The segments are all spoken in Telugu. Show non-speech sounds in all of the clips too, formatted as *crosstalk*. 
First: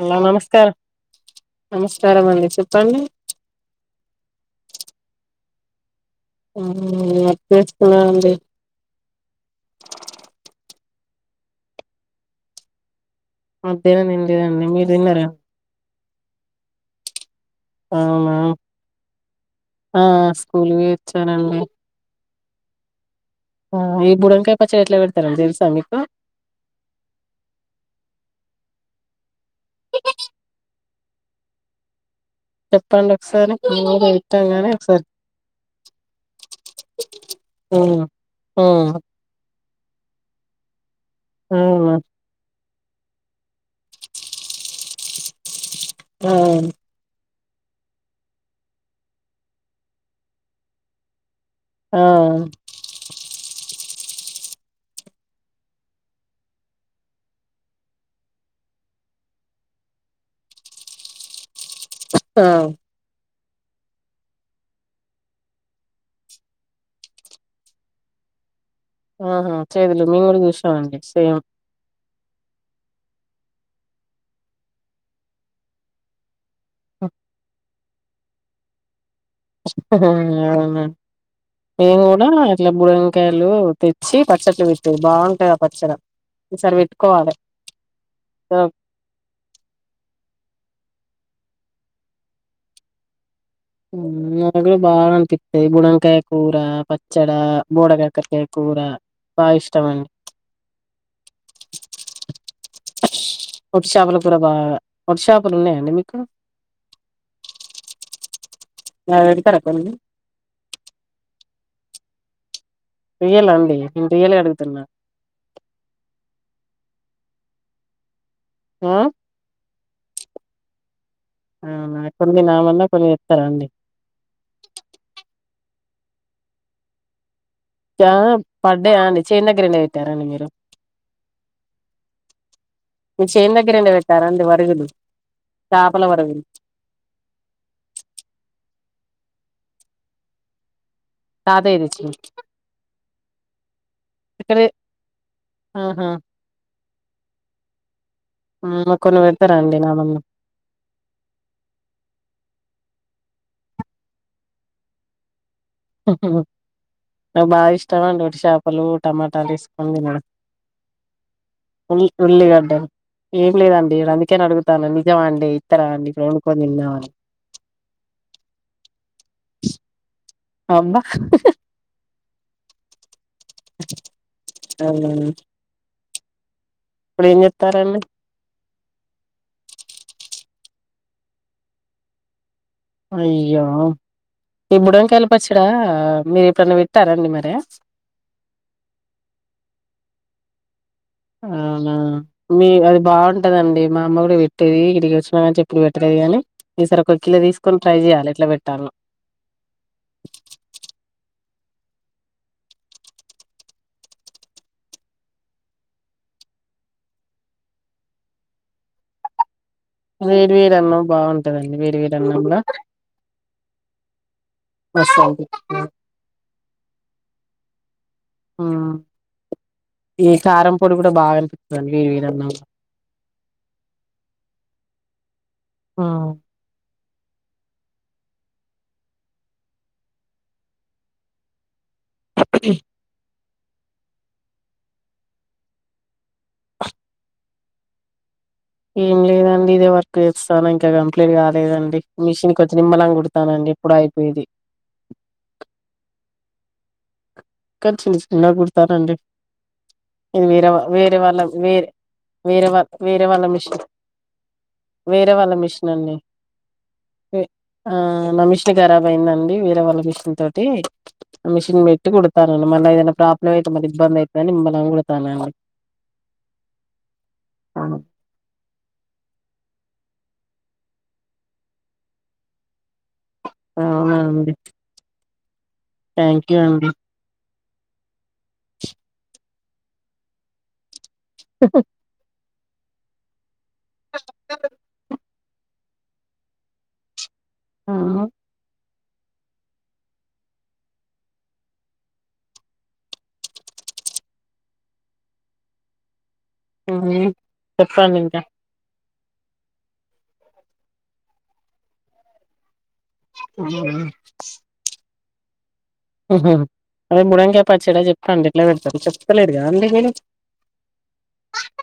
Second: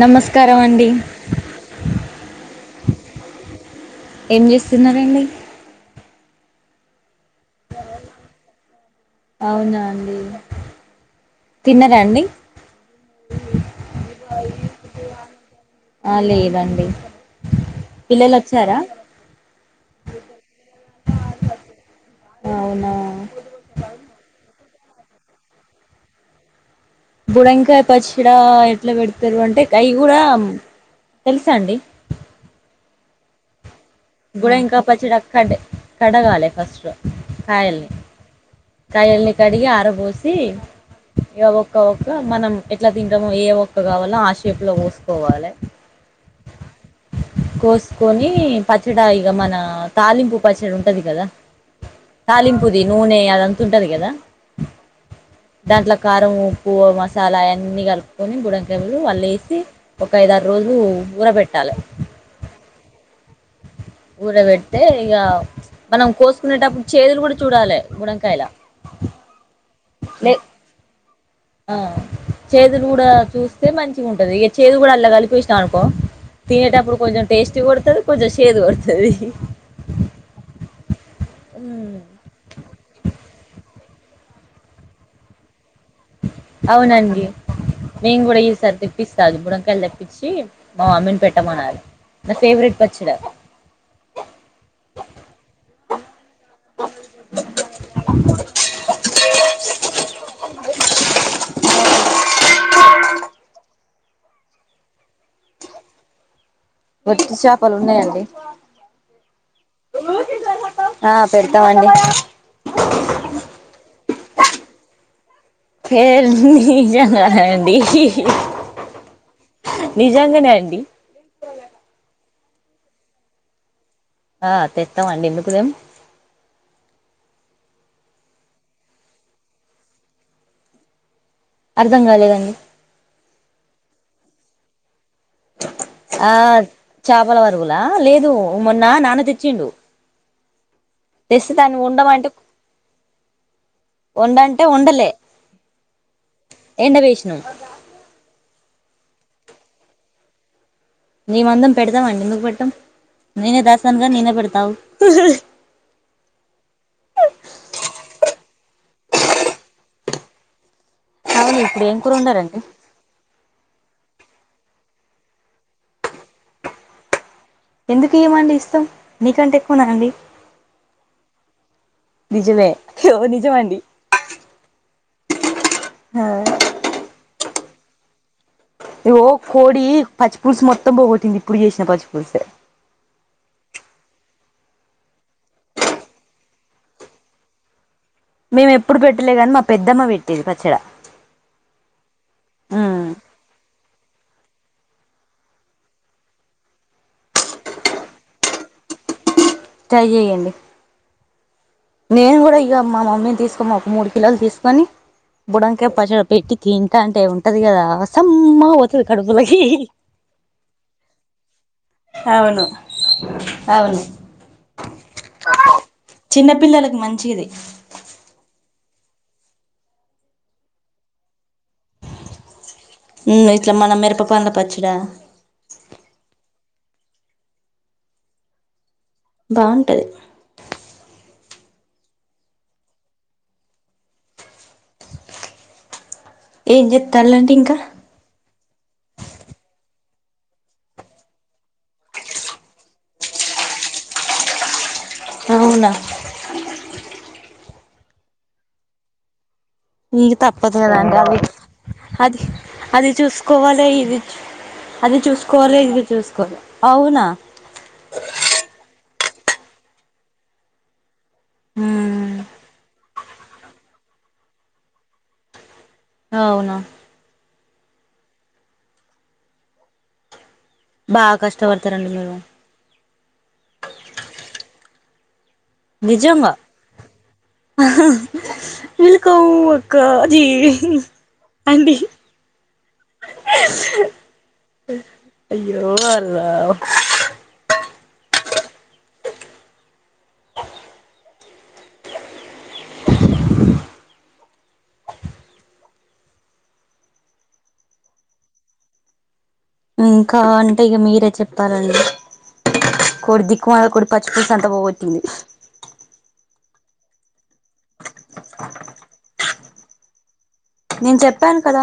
అలా నమస్కారం నమస్కారం అండి చెప్ తం ఏం జేస్తున్నారండి ఉం అప్పస్తున్నాండి అవునా అండి తిన్నరాండి అదేనం లేదండి మీరు తిన్నారా ఆ లేదండి పిల్లలు అవునా వచ్చారా ఆ స్కూల్వి ఇచ్చారండి అవునా ఏ బుడాకా పచ్చ ఎట్లా పెడతారండి తెలుసా మీకు బుడంకాయ పచ్చిడా ఎట్లా వెడతరు అంటే అవి గూడా తెలుసా అండి చెప్పండి ఒకసారి మేము కూడా పెట్టాం గుడ గాని ఇంకా ఒకసారి పచ్చడి క కడగాలి ఫస్ట్ కాయల్ని మ్మ్ మ్మ్ కాయల్ని కడిగి ఆ అత బోసి ఇఅ ఒక్క అవునా ఒక్క మనం ఎట్లా తింటము ఏ ఒక్క కావాలో ఆషేపు లో కోస్కోవాలె ఆ కోసుకొని పచ్చడ ఇగ మన తాలింపు పచ్చడ ఉంటది కదా ఆ ఆ తాలింపుది నూనె అదం తా ఉంటది కదా దాంట్లో కారం ఉప్పు మసాలా అయిన్నీ కలుపుకొని బుడంకాయలు అళ్ళ ఏసి ఒక ఐదారు రోజులు ఉఊరబెట్టాలి ఆ ఊరవెడితే ఇగ మనం కోసుకునేటప్పుడు చేదులు కూడ చూడాలే బుడంకాయల అహా చేదులు మేము లే కూడా చూసినమండి ఆ చేదులు గూడా చూస్తే మంచిగుంటది ఇగ చేదు కూడా అల్లా కలిపేశినవ్ అనుకో తినేటప్పుడు కొంచెం టేస్టీ కొడ్తది కొంచె శాదు గొడ్తది అవున మేం గూడా అట్ల బుడమకాయలు తెచ్చ్ వచ్చి పచ్చట్ లు పెట్టి బాగుంటాయి పచ్చడ ఈసారి అవునండి పెట్టుకోవాలి మేము కూడా ఈసారి తెప్పిస్తా బుడంకాయలు తెప్పించి మా మమ్మీని పెట్ట మనాలి నా ఫేవరెట్ పచ్చడ ఉమ్ నాక్గూడ బాగా అనిపిత్తాయి బుడంకాయ కూర పచ్చడ బోడకాక్కరకాయ కూర బాగా ఇష్టం అండి వట్టి షాపల కూర బా వట్టి షాపలు ఉన్నాయండి మీకు వట్టి షాపలు ఉన్నాయండి నాకు పెడతారా కొన్ని ఆ పెడతామండి రియలా అండి నేను రియలే అడుగుతున్నా ఏ నిజంగానే అండి ఉమ్ నిజంగానే అండి అవునా కొన్ని నామందం కొన్ని తెస్తారా అండి ఆ తెత్తాం అండి ఎందుకు తేమ్ ఆ పడ్డాయా అండి చేను దగ్గర ఎండ వెట్టారా అండి మీరు అర్ధం కాలేదండి మీ చేన్ దగ్గర వెట్టారా అండి వా తెగలు ఆ చాపల వరుగులా లేదు మొన్న నా న్న తెచ్చిండు తెస్తే దాన్ని తాతయ్య తెచ్చిండు వండమంటే వండంటే ఇక్కడే వండలే ఆహా ఎండ వేషినం ఉమ్ కొన్ని పెడతార అండి నా మందం నీ మందం పెడదామండి ఎందుకు పెట్టాం నేనే దాస్తానుగా నేనే పెడతా అవు నాకు బాగా ఇష్టం అండి వట్టి షాపలు టమాటాలు ఏసుకోని తినడం అవును ఇప్పుడు ఏం ఉల్ కూర వండారండి ఉల్లిగడ్డ ఏమ్ లేదను నేను అందుకే అడుగుతాను నిజమా అండి ఇత్తర అండి ఇప్పుడు వండుకొని తిన్దామని ఎందుకు ఇయ్యమండి ఇస్తాం నీకంటే ఎక్కువ న అండి అబ్బా నిజమే ఓ నిజ ఇప్పుడ ఏం చెత్తారండి ఇగో కోడి పచ్చిపుులుసు మొత్తం పోగొటింది ఇప్పుడు చేసిన పచ్చిపుులుసే అయ్యో ఇప్పుడకి వెళ్ళపచ్చడా మీరు ఎప్పుడైనా విట్టారండి మరి మేము ఎప్పుడు పెట్టలే కానీ మా పెద్దమ్మ పెట్టేది పచ్చడ అవునా మీ అది ఉమ్ బాగుంటదండి మా అమ్మ కూడ పెట్టేది ఇక్కడికి వచ్చిన కా ఎప్పుడు పెట్టలేదు కానీ ఈసారి ఒక కిలో తీసుకొని ట్రై చేయాలి ఎట్ల పెట్టల్నో ట్రై జేఎండీ నేను కూడా ఇగ మా మమ్మీని తీసుకోమన్న ఒక మూడు కిలోలు తీసుకొని బుడంకాయ పచ్చడ పెట్టి తింటాంటే ఉంటది కదా సమ్మగా పోతది కడుపులకి వేడి వేడి అన్నం బాగుంటదండి వేడి వేడి అన్నంల అవును అవును మస్తు ఉంటది కు మంచిది ఉమ్ ఈ కారం పొడి కూడా బాగా అనిపిస్తదండి వేడి వేడన్నం ఉమ్ ఇట్లా మన మిరప పండ్ల పచ్చడా ఆ బావుంటది ఏ చెత్తలండింకా ఏం లేదండి ఇదే వర్క్ చేస్తాను ఇంకా కంప్లీట్ కాలేదండి మిషన్ కొంచ నిమ్మల కుడతానండి ఇప్పుడు అయిపోయేది అవున కాద చిన్ చిన్నాగ కుడతారండి మీకు తప్పదు కదండి అది వేరే అది వేరే వాళ్ళ అది వేరే వాళ్ళ మిషన్ చూసుకోవాలి ఇది అది వేరే వాళ్ళ చూసుకోవాలి మిషన్ ఇది అండి చూసుకోవాలి అవున పోయిందండి వేరే వాళ్ళ మిషన్ తోటి ఆ మిషన్ పెట్టి కుడ్ ఉమ్ మళ్ళ ఏదైన ప్రాబ్లమ్ అయితే మళ్ళ ఇబ్బంది అవుతుందని నిమ్మలంగ్ కుడతాన అవున అవును బాగా కష్టపడతారండి మీరు అవునండి థ్యాంక్ నిజంగా యూ అండి వెల్కమ్ అక్క జి అండి అయ్యో అల్లా ఆ ఆ చెప్పాలింక్ ఇంకా అంటే ఇగ మీరే చెప్పాలండి కొడి దిక్కుమలిన ఉమ్. కొడి పచ్చి పల్స్ అంత పోగొట్టింది ఉమ్మ్ అదే బుదంకై పచ్చిడ చెప్పండి ఇట్ల పెడతా చెప్తల్లెద్ యంద గినోచ్ నేను చెప్పను కద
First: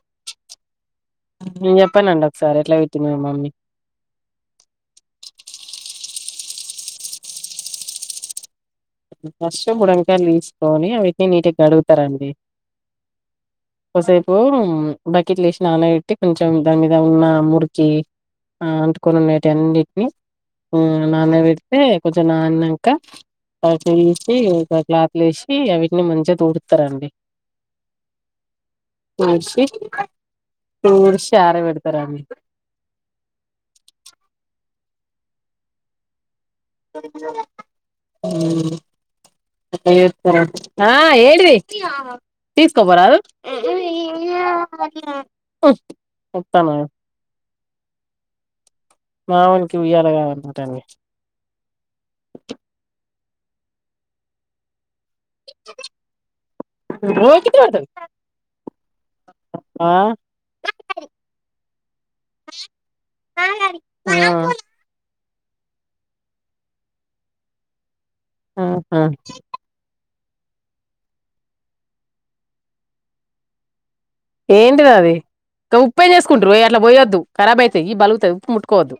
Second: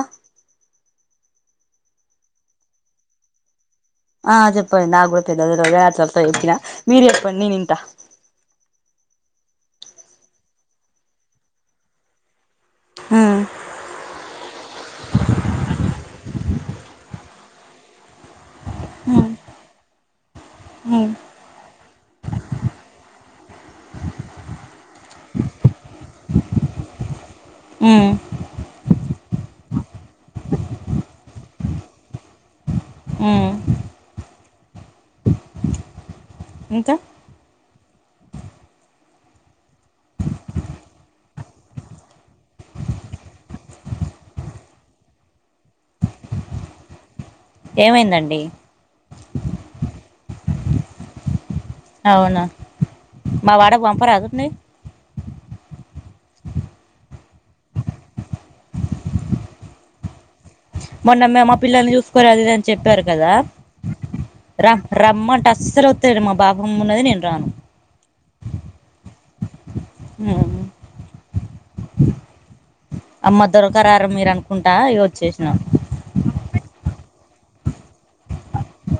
నేను చెప్పానండి ఒకసారి ఎట్లా అవుతుంది మమ్మీ ఆ చెప్పండి నాకు కూడా పెద్దది రోజ ఆరు తరత ఎత్తిన మీరు చెప్పండి నేను ఇంత ఫస్ట్ బుడకాయలు తీసుకొని అవిటిని నీటికి అడుగుతారంండి ఉమ్ ఒకసేపు బకెట్ లేసి నాన కొంచం దాని మీద ఉన్న మురికి ఆ అంటకున్నా ఉమ్ నటి ఎన్ని మీ నే ర ఏ కొంచం నాన్నంకా అ వసి ఒక క్లాత్లు వేసి అీటిని మంచిగ తూడుస్తారండి హమ్ తూర్చి తూర్చ అరపేడతరాండి ఉమ్ ఇంకా కొ హమ్ ఎట్ల చెత్తారు ఏమైందండి ట్టానికి అవునా మా వాడకు పంప రాదుతుంది రో ఉంటంది ఆ మొన్న మే మా పిల్లల్ని చూసుకో అది ఏది అని చెప్పారు కదా రమ్ రామన్ టసర్ అవుతడు మా బాబమ్ ఉన్నది నేను రాను ఆహా ఆ అమ్మ దొరక ఏంటిద అది ఇంకా ఉప్పేం చేసుకుంట్ర అట్లా పోయొద్దు ఖరాబ్ అయితాది ఈ బలుగుత ఉప్పు ముట్కోవద్దు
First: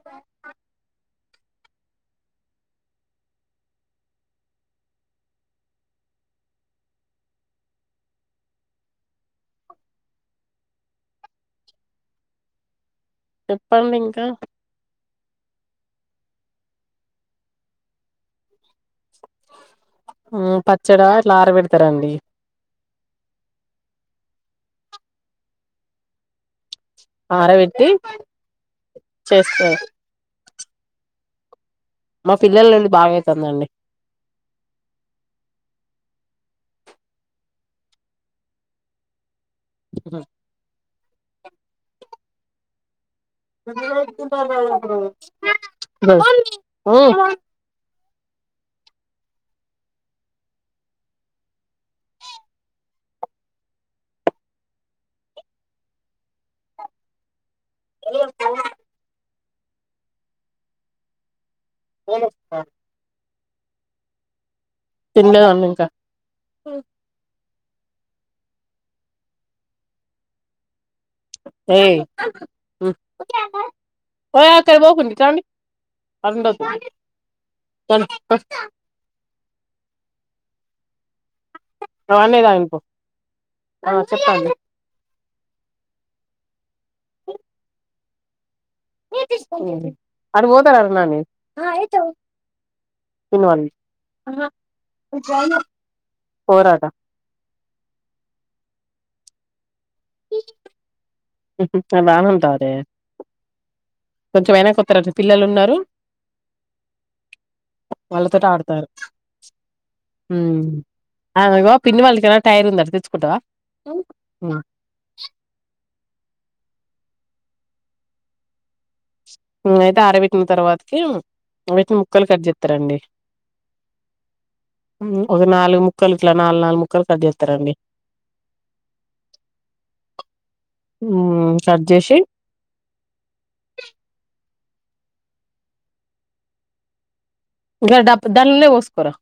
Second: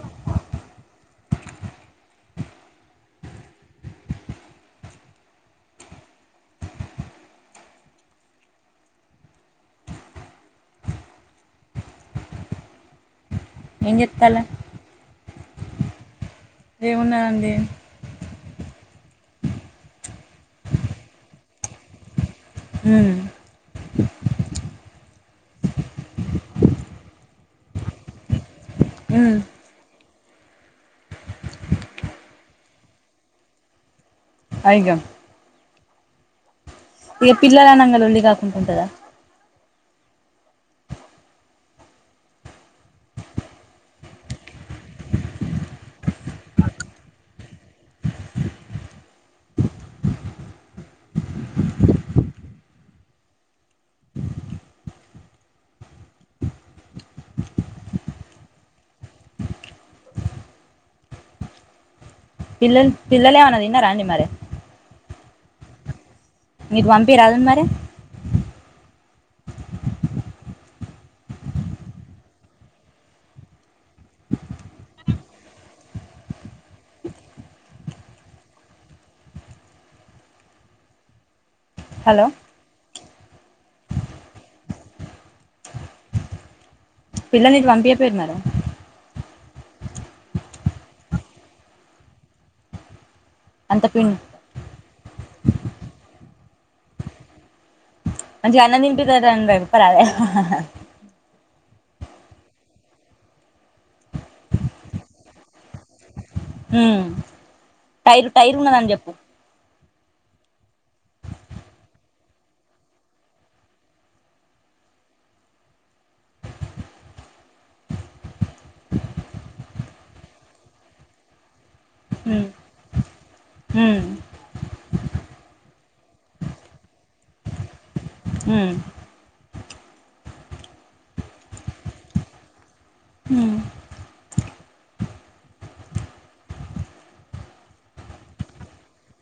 చెప్పండి ఇంకా ఏముండదండీ పచ్చడి ఇట్లా ఆరబెడతారాండి హ ఆర విట్టి ఉమ్ చేస్తారు మా పిల్లల నుండి బాగాయితుందండి అగా ఇక పిల్లలనాంగ ఉల్లి కాకుంంటదా స మమ్మీ ఎ ఎ ఉమ్ పిల్ పిల్లలునా న్న రాంటి మార తినలేదాండి ఇంకా మీకు పంపి రాద మరి ఏ ఉమ్ ఓయ్ అకాడికి పోకాండి ఇకడికి రాండి హలో వానె థాను పో ఆ చెప్పండి పిల్లనిటి పంపయపోయరు మేడం అడి పోతారు అన్నా పిన్వండి అంత పిన్ పోరాట మంచి అన్న తింటురన్ అండి పదే అ వానంటదే కొంచం అయినా కొత్తార పిల్లలు ఉన్నారు హ టైర్ టైర్ ఉన్నదని చెప్పు అనగ పిన్ని వాళ్ళకిలా టైర్ ఉంద తెచ్చుకుంటావా ఉమ్ అయితే అరబెట్టిన తర్వాతకి వటిన ముక్కలు కట్ హ్మ్. చేస్తారండి హ్మ్. ఉమ్ ఒక నాలుగు ముక్కలు ఇట్లా నాలుగు నాలుగు ముక్కలు కట్ చేస్తారండి హ్మ్ ఉమ్ కట్ చేసి హ్మ్. గా డాబ్పు ధన్లోన్ పోస్కోని రా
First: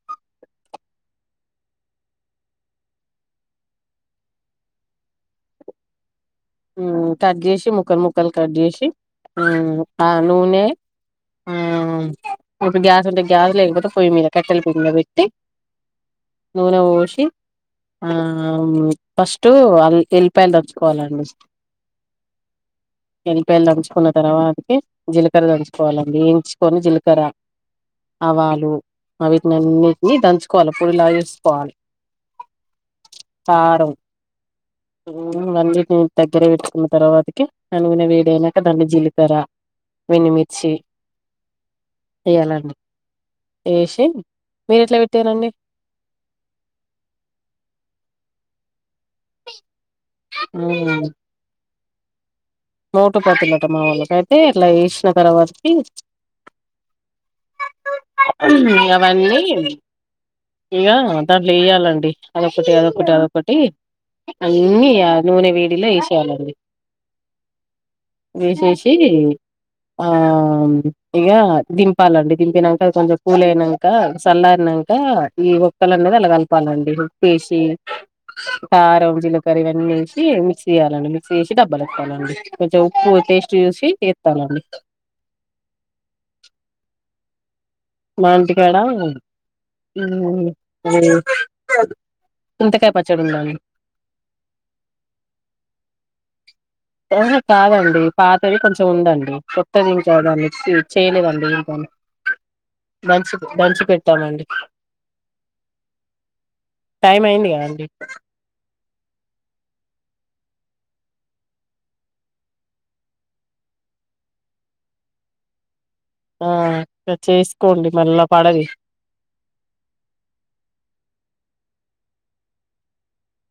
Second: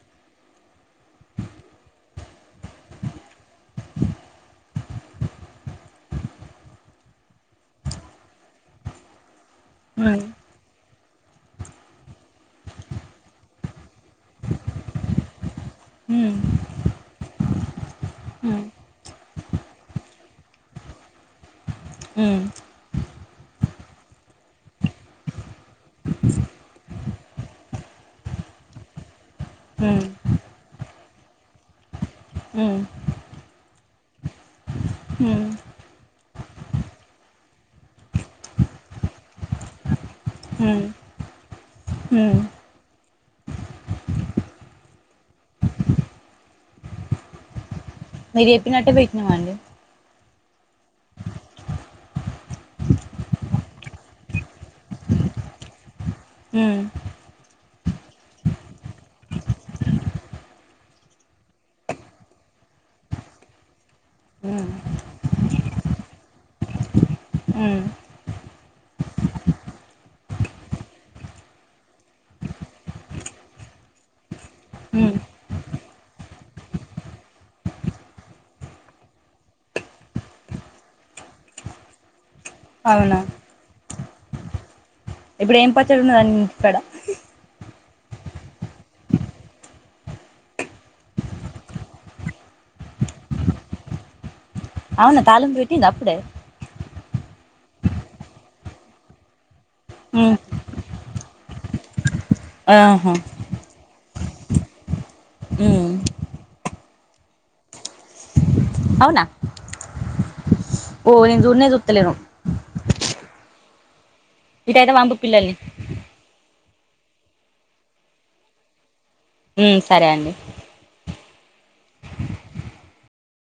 ఉమ్ కట్ చేసి ముక్కల్ ముక్కల్ కట్ చేసి ఆ టా హ్మ్. నూనె ఆ ఇప్పుడు గ్యాస్ ఉంటే గ్యాస్ లేకపోతే పొయ్యి మీద కట్టెల పొయ్యి మీద పెట్టి హ్మ్. నూనె పోషి ఆ హ్మ్. హ్మ్. అవును ఫస్ట్ల్ ఎల్లిపాయైన తెచ్చుకోవాలండి ఉమ్ ఎల్లిపాయలు దడుచుకున్న తర్వాతకి జీలకర్ర దడుచుకోవాలండి ఎంచుకొని జీలకర్ర ఆవాలు వా వీటిని అన్నిటిని దంచుకోవాలి పల్యస్ పాల్ ఉమ్ తారు హ్మ్. ఉమ్ అండి దగ్గరే పెట్టుకున్న తర్వాతకి ననగున వేడి అయినాక దాన్ని జీలిపారా వెన్నిమిర్చి హ్మ్. హ్మ్. చెయ్యాలండి ఏసి మీరు ఎట్లా పెట్టారంండి మెరి చాపినట్ పయిటినమ అండీ ఉమ్ మోటుపతులట మా వాళ్ళకి అయితే ఇట్లా వేసిన తర్వాత కి హ్మ్. అవన్నీ ఇక దాంట్లో వేయాలండి అదొకటి అదొకటి అదొకటి అ హ్మ్. ఇన్ని నూనె వేడిలో వేసేయాలండి ఉమ్ వేసేసి ఆ ఇగా దింపాలండి దింపినంక కొంచెం కూలయినంక సల్లారినంక హ్మ్. ఈ ఒక్కలు అన్నది అల్ల కలపాలండి ఉప్పేసి కారం జీలకర్ర ఇవన్నీ ఎసి మిక్స్ చేయ్యాలండి మిక్స్ చేసి డబ్బలు ఎత్తుకోవాలండి కొంచెం ఉప్పు అవునా! టేస్ట్ చూసి పరారీ ఇప్పుడేం పచ్చడి ఉన్నదండి ఇంటికాడ? మా ఇంటికాడ *unintelligible* చింతకాయ పచ్చడి ఉందాండి అవునా తాలింపు వేట్టింద అప్పుడే ఆహా కాదండి పాతది కొంచెం ఉందండి *unintelligible* హ్మ్. చారనికి చేలి వందిరు పని ఆహా! మంచిది దంచి పెట్టమండి ఉమ్ టైం అయింది కదా అండి అవునా ఓ ని సుడానే చూతలే ఇద అతే వాంపుల్నే ఆ ఇ చేసుకోండి మళ్ళా పడది ఉమ్ సరే అండి